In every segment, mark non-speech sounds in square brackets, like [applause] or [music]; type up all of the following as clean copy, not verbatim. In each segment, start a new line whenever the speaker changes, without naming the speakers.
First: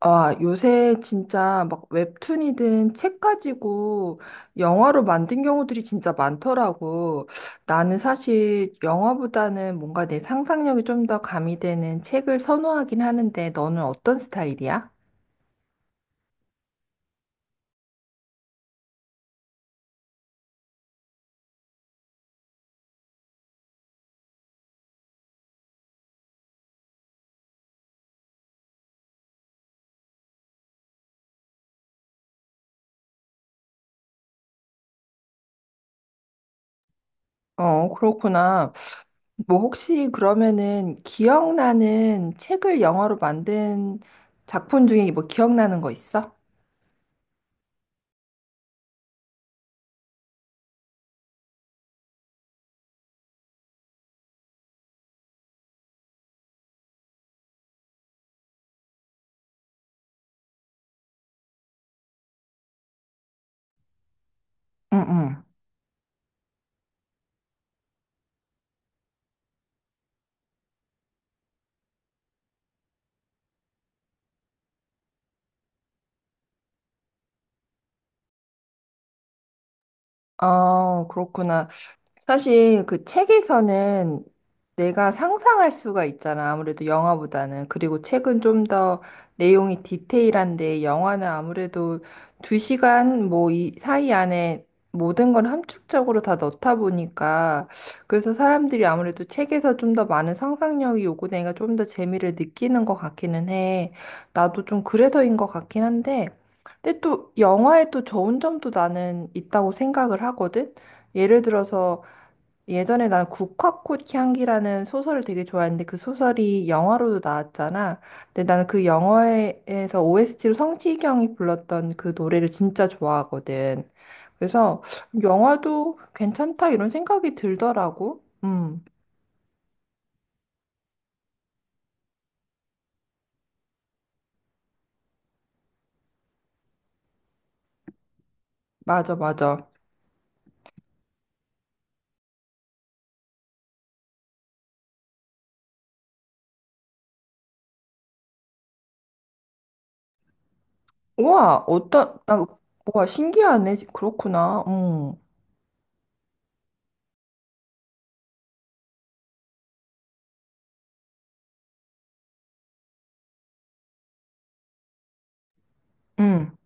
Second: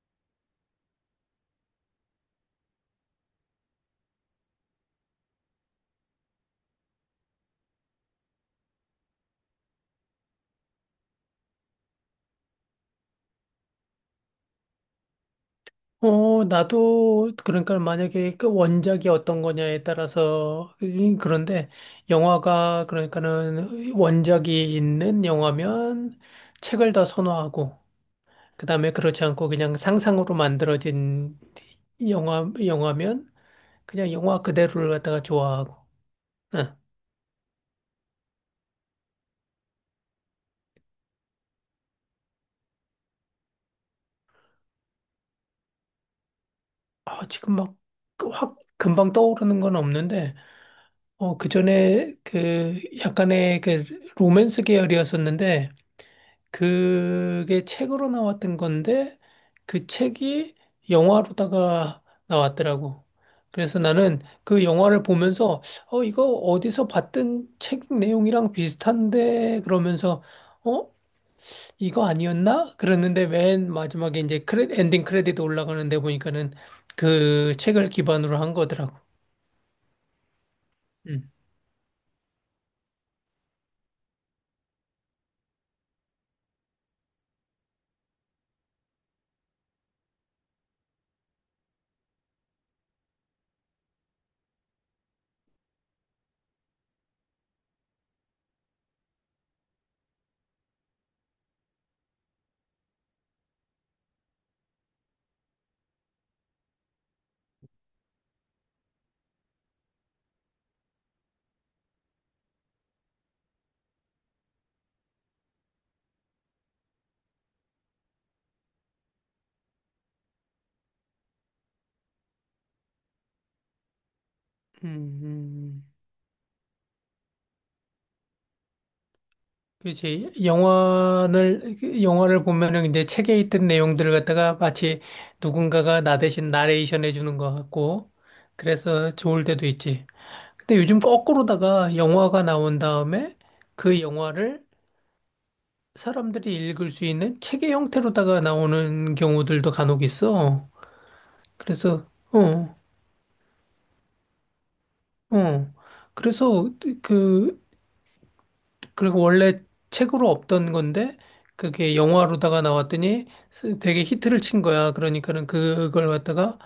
아, 요새 진짜 막 웹툰이든 책 가지고 영화로 만든 경우들이 진짜 많더라고. 나는 사실 영화보다는 뭔가 내 상상력이 좀 더 가미되는 책을 선호하긴 하는데 너는 어떤 스타일이야?
나도, 그러니까 만약에 그 원작이 어떤 거냐에 따라서, 그런데 영화가, 그러니까는 원작이 있는 영화면 책을 더 선호하고, 그 다음에 그렇지 않고 그냥 상상으로 만들어진 영화면 그냥 영화 그대로를 갖다가 좋아하고, 응.
어, 그렇구나. 뭐 혹시 그러면은 기억나는 책을 영화로 만든 작품 중에 뭐 기억나는 거 있어?
아, 지금 막 그 확 금방 떠오르는 건 없는데, 그 전에 그 약간의 그 로맨스 계열이었었는데, 그게 책으로 나왔던 건데 그 책이 영화로다가 나왔더라고. 그래서 나는 그
응,
영화를
응.
보면서 이거 어디서 봤던 책 내용이랑 비슷한데, 그러면서 어 이거 아니었나? 그랬는데 맨 마지막에 이제 엔딩 크레딧 올라가는데 보니까는 그 책을 기반으로 한 거더라고.
아,
음.
그렇구나. 사실 그 책에서는 내가 상상할 수가 있잖아. 아무래도 영화보다는. 그리고 책은 좀 더 내용이 디테일한데 영화는 아무래도 두 시간 뭐 이 사이 안에 모든 걸 함축적으로 다 넣다 보니까 그래서 사람들이 아무래도 책에서 좀 더 많은 상상력이 요구되니까 좀 더 재미를 느끼는 것 같기는 해. 나도 좀 그래서인 것 같긴 한데. 근데 또 영화에 또 좋은 점도 나는 있다고 생각을 하거든. 예를 들어서 예전에 난 국화꽃 향기라는 소설을 되게 좋아했는데 그 소설이 영화로도 나왔잖아. 근데 나는 그 영화에서 OST로 성시경이 불렀던 그 노래를 진짜 좋아하거든. 그래서
음, 음.
영화도 괜찮다 이런 생각이 들더라고.
그렇지. 그 영화를 보면은 이제 책에 있던 내용들을 갖다가 마치 누군가가 나 대신 나레이션 해주는 것 같고,
맞아,
그래서 좋을 때도
맞아.
있지. 근데 요즘 거꾸로다가 영화가 나온 다음에 그 영화를 사람들이 읽을 수 있는 책의 형태로다가 나오는 경우들도 간혹 있어.
우와,
그래서,
어떤, 나,
어,
와, 신기하네. 그렇구나.
어. 그래서 그 그리고 원래 책으로 없던 건데 그게 영화로다가 나왔더니 되게 히트를 친 거야. 그러니까는 그걸
음.
갖다가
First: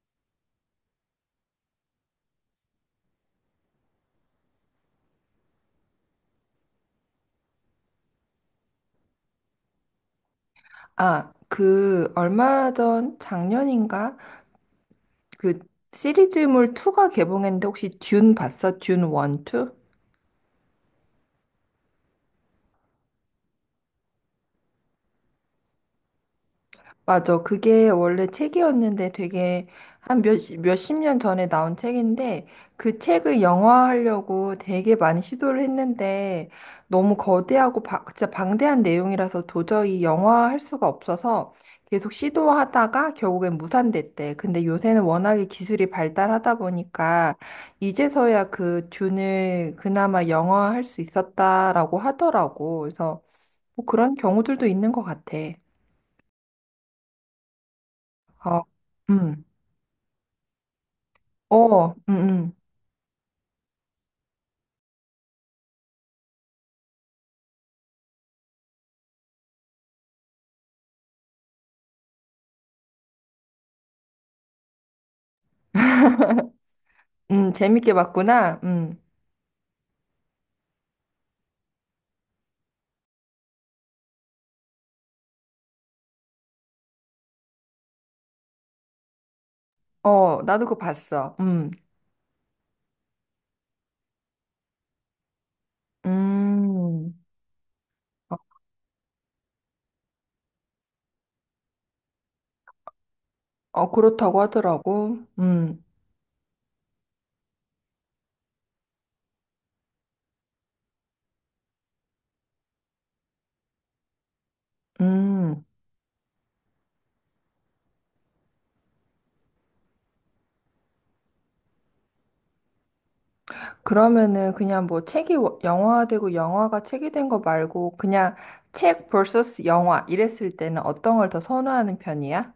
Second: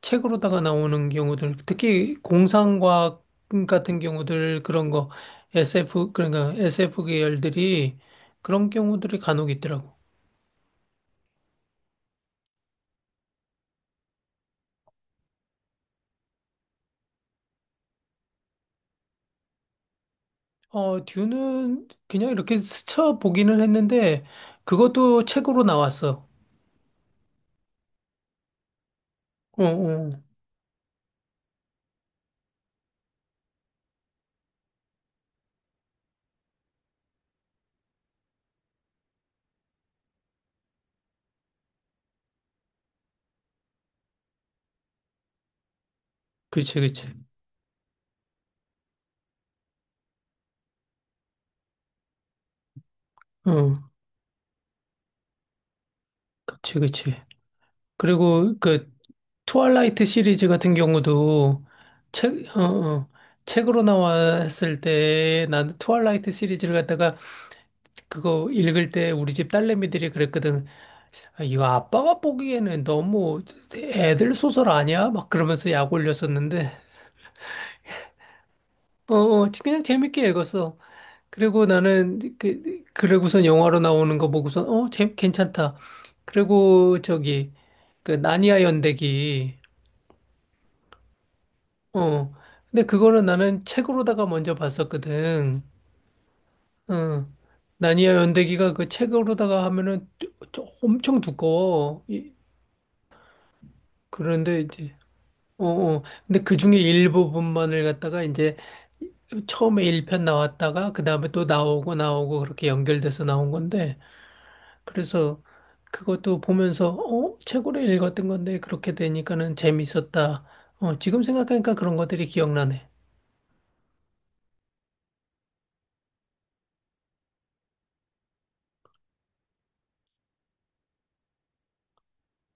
책으로다가 나오는 경우들, 특히 공상과학 같은 경우들 그런 거 SF, 그러니까 SF 계열들이 그런 경우들이 간혹 있더라고.
아, 그 얼마 전 작년인가? 그 시리즈물 2가 개봉했는데 혹시 듄 봤어? 듄 1, 2?
듀는 그냥 이렇게 스쳐 보기는 했는데 그것도 책으로 나왔어.
맞아. 그게 원래 책이었는데
어,
되게
어.
한 몇십 년 전에 나온 책인데 그 책을 영화화하려고 되게 많이 시도를 했는데 너무 거대하고 진짜 방대한 내용이라서 도저히 영화화할 수가 없어서 계속 시도하다가 결국엔 무산됐대. 근데 요새는 워낙에 기술이 발달하다
그치, 그치.
보니까 이제서야 그 듄을 그나마 영화화할 수 있었다라고 하더라고. 그래서
어,
뭐 그런 경우들도 있는 것 같아.
그치, 그치. 그리고
어,
그
음.
트와일라이트 시리즈 같은 경우도
어,
책, 어, 어, 책으로 나왔을 때, 나는 트와일라이트 시리즈를 갖다가 그거 읽을 때 우리 집 딸내미들이 그랬거든. 아, 이거 아빠가 보기에는 너무 애들 소설 아니야? 막 그러면서 약 올렸었는데.
재밌게 봤구나.
어, 어, 그냥 재밌게 읽었어. 그리고 나는 그러고선 영화로 나오는 거 보고선 괜찮다. 그리고 저기 그 나니아 연대기.
어, 나도 그거 봤어.
어. 근데 그거는 나는 책으로다가 먼저 봤었거든.
음,
어. 나니아
어,
연대기가 그 책으로다가 하면은 엄청 두꺼워.
어, 그렇다고
그런데 이제
하더라고.
근데 그 중에 일부분만을 갖다가 이제 처음에 1편 나왔다가 그다음에 또 나오고 나오고 그렇게 연결돼서 나온 건데, 그래서
음.
그것도 보면서 책으로 읽었던 건데 그렇게 되니까는 재밌었다. 지금 생각하니까 그런 것들이 기억나네.
그러면은 그냥 뭐 책이 영화화되고 영화가 책이 된 거 말고 그냥 책 vs 영화 이랬을 때는 어떤 걸 더 선호하는 편이야?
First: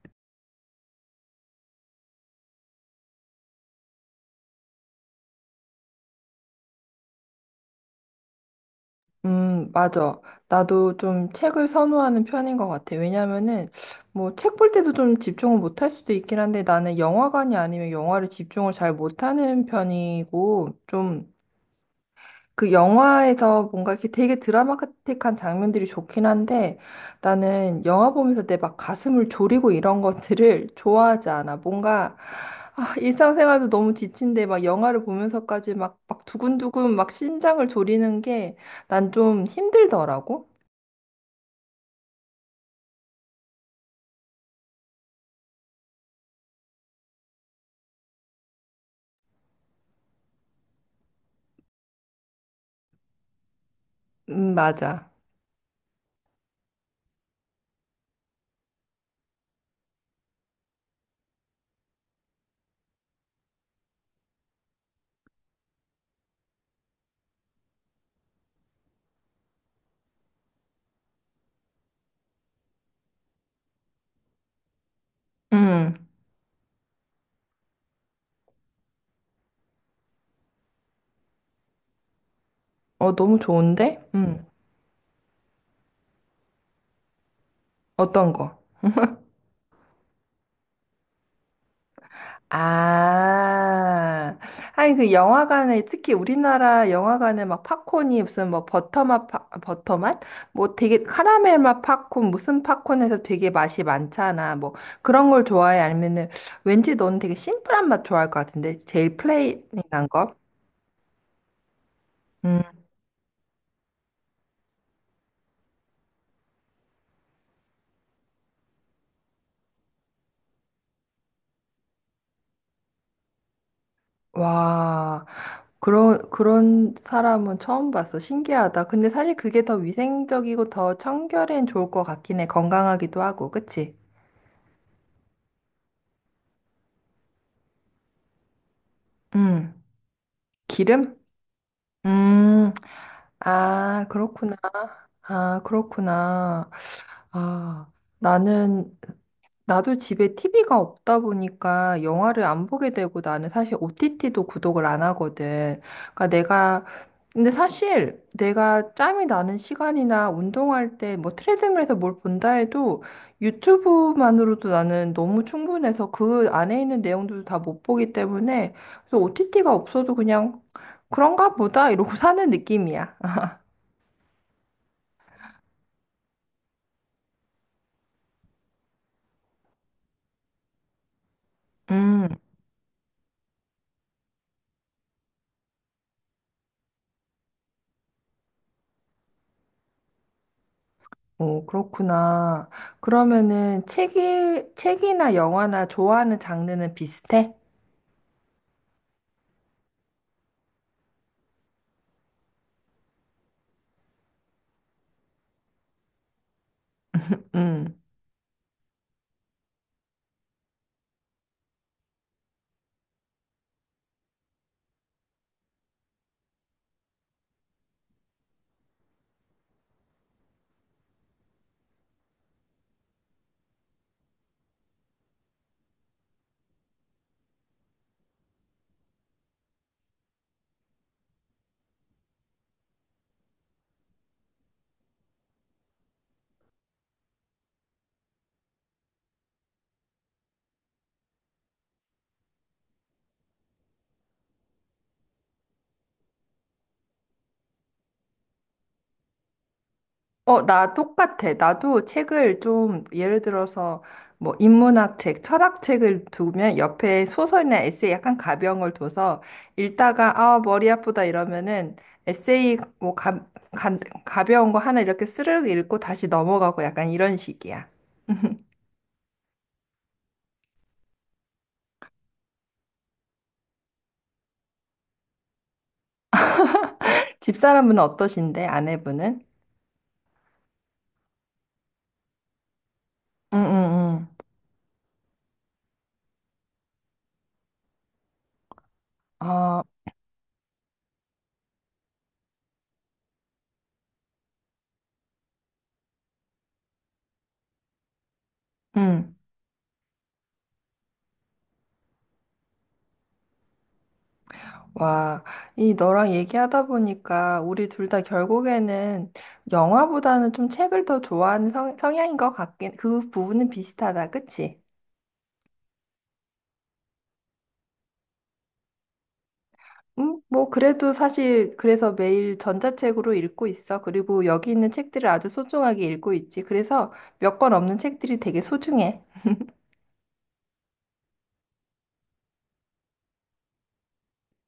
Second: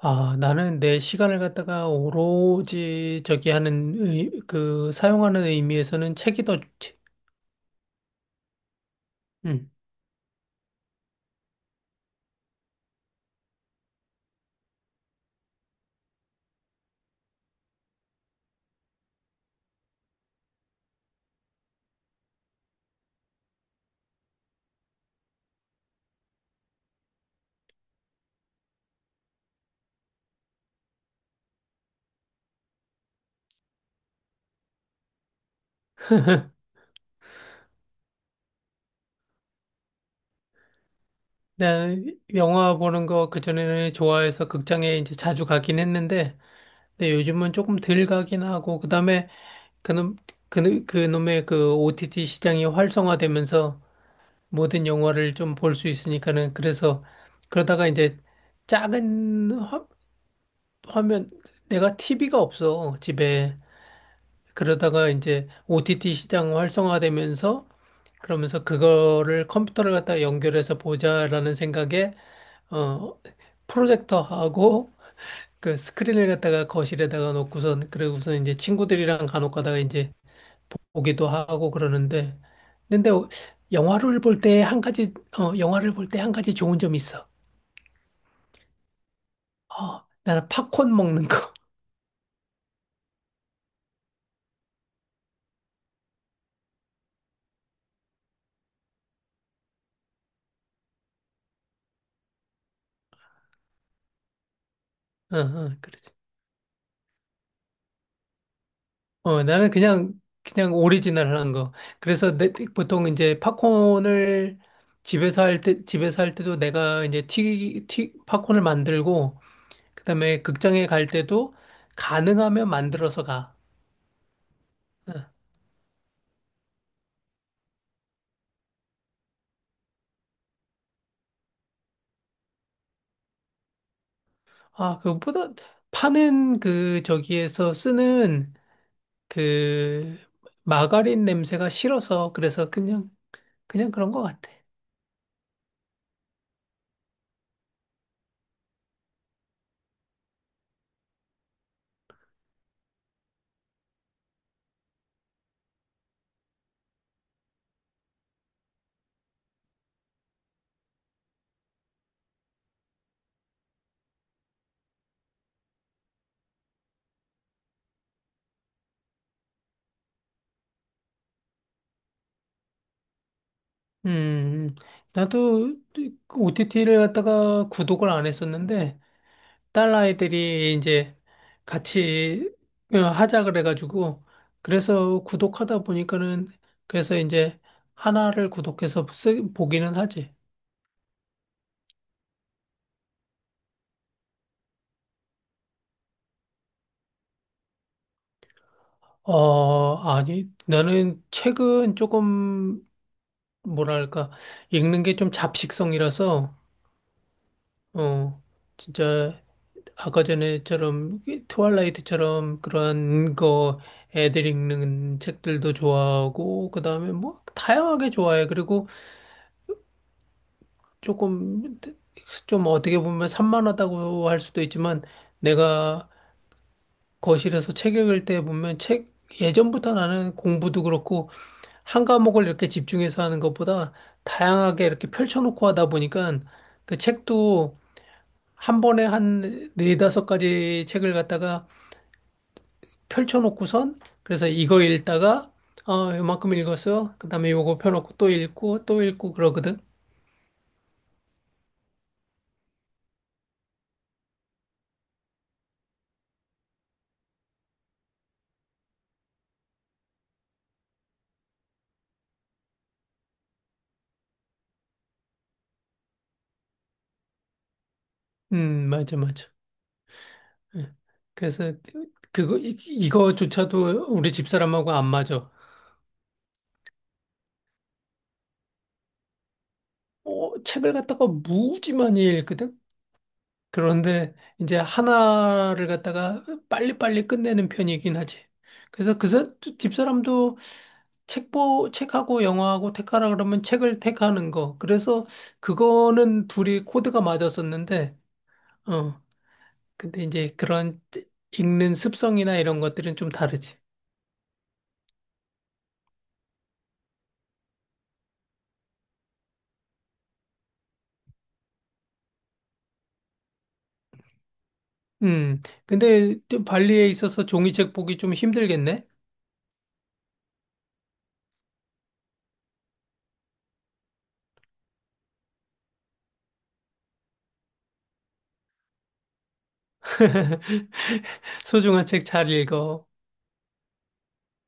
아, 나는 내 시간을 갖다가 오로지 저기 하는 그 사용하는 의미에서는 책이 더 좋지. 응.
맞아. 나도 좀 책을 선호하는 편인 것 같아. 왜냐면은, 뭐, 책 볼 때도 좀 집중을 못할 수도 있긴 한데, 나는 영화관이 아니면 영화를 집중을 잘 못하는 편이고, 좀, 그 영화에서 뭔가 이렇게 되게 드라마틱한 장면들이 좋긴 한데 나는 영화 보면서 내 막 가슴을 졸이고 이런 것들을 [laughs] 좋아하지 않아. 뭔가 아, 일상생활도 너무 지친데 막 영화를 보면서까지 막, 막 두근두근 막 심장을 졸이는 게 난 좀 힘들더라고.
내가 영화 보는 거 그전에는 좋아해서 극장에 이제 자주 가긴 했는데, 근데 요즘은 조금 덜 가긴 하고, 그다음에 그놈 그놈의 그 OTT 시장이 활성화되면서 모든
맞아.
영화를 좀 볼 수 있으니까는, 그래서 그러다가 이제 작은 화면, 내가 TV가 없어 집에. 그러다가 이제 OTT 시장 활성화되면서, 그러면서 그거를 컴퓨터를 갖다 연결해서 보자라는 생각에 어 프로젝터하고 그
음.
스크린을 갖다가 거실에다가 놓고선, 그러고선 이제 친구들이랑 간혹 가다가 이제 보기도 하고 그러는데. 근데
어, 너무 좋은데?
영화를 볼
음.
때 한 가지 영화를 볼 때 한 가지 좋은 점이 있어.
어떤 거?
나는 팝콘 먹는 거.
아, 아니, 그 영화관에, 특히 우리나라 영화관에 막 팝콘이 무슨 뭐 버터맛, 버터맛? 뭐 되게 카라멜 맛 팝콘, 무슨 팝콘에서 되게 맛이 많잖아. 뭐 그런
[laughs] 어,
걸
어,
좋아해?
그렇지.
아니면은 왠지 너는 되게 심플한 맛 좋아할 것 같은데? 제일
나는
플레인한
그냥,
거?
그냥 오리지널 한 거. 그래서
음,
보통 이제 팝콘을 집에서 할 때도 내가 이제 팝콘을 만들고, 그다음에 극장에 갈 때도 가능하면 만들어서 가.
와,
어.
그런 사람은 처음 봤어. 신기하다. 근데 사실 그게 더 위생적이고 더 청결엔 좋을 것 같긴 해. 건강하기도 하고, 그치?
아, 그것보다 파는 그 저기에서 쓰는
음,
그
기름?
마가린 냄새가 싫어서, 그래서
음,
그냥, 그냥
아,
그런 것 같아.
그렇구나. 아, 그렇구나. 아, 나는 나도 집에 TV가 없다 보니까 영화를 안 보게 되고 나는 사실 OTT도 구독을 안 하거든. 그러니까 내가 근데 사실 내가 짬이 나는 시간이나 운동할 때 뭐 트레드밀에서 뭘 본다 해도 유튜브만으로도 나는 너무 충분해서 그 안에 있는 내용들도 다 못 보기 때문에 그래서 OTT가 없어도 그냥 그런가 보다 이러고 [laughs] 사는 느낌이야.
음, 음. 나도 OTT를 갖다가 구독을 안 했었는데, 딸아이들이 이제
음.
같이 하자 그래가지고, 그래서 구독하다 보니까는, 그래서 이제 하나를 구독해서 보기는 하지.
오, 그렇구나. 그러면은 책이, 책이나 영화나 좋아하는 장르는 비슷해?
아니, 나는 책은 조금 뭐랄까 읽는 게 좀 잡식성이라서,
음.
어, 진짜 아까 전에처럼 이 트와일라이트처럼 그런 거 애들 읽는 책들도 좋아하고, 그다음에 뭐 다양하게 좋아해. 그리고 조금, 좀 어떻게 보면 산만하다고 할 수도 있지만, 내가 거실에서 책 읽을 때 보면 책 예전부터 나는 공부도 그렇고 한 과목을 이렇게 집중해서 하는 것보다 다양하게 이렇게 펼쳐놓고 하다 보니까, 그 책도 한 번에 한 네다섯 가지 책을 갖다가 펼쳐놓고선, 그래서 이거 읽다가 이만큼 읽었어. 그다음에 요거 펴놓고 또 읽고 또 읽고 그러거든.
어, 나 똑같아. 나도 책을 좀, 예를 들어서, 뭐, 인문학 책, 철학 책을 두면 옆에 소설이나 에세이 약간 가벼운 걸 둬서 읽다가, 아, 머리 아프다 이러면은 에세이 뭐, 가, 가벼운 거 하나 이렇게 스르륵 읽고 다시 넘어가고 약간 이런 식이야.
맞아, 맞아. 예. 그래서 그거 이거조차도 우리 집사람하고 안 맞아.
집사람은 어떠신데, 아내분은?
책을 갖다가 무지 많이 읽거든.
응, 응,
그런데
응.
이제 하나를 갖다가 빨리빨리 끝내는 편이긴 하지. 그래서 그
아,
집사람도 책보 책하고 영화하고 택하라 그러면 책을 택하는 거. 그래서 그거는 둘이 코드가 맞았었는데, 어.
응.
근데 이제 그런 읽는 습성이나 이런 것들은 좀 다르지.
와, 이 너랑 얘기하다 보니까 우리 둘 다 결국에는 영화보다는 좀 책을 더 좋아하는 성향인 것 같긴, 그 부분은 비슷하다, 그치?
음, 근데 또 발리에 있어서 종이책 보기 좀 힘들겠네?
뭐, 그래도 사실, 그래서 매일 전자책으로 읽고 있어. 그리고 여기 있는 책들을 아주 소중하게 읽고 있지. 그래서 몇 권 없는 책들이 되게 소중해.
[laughs] 소중한 책 잘 읽어.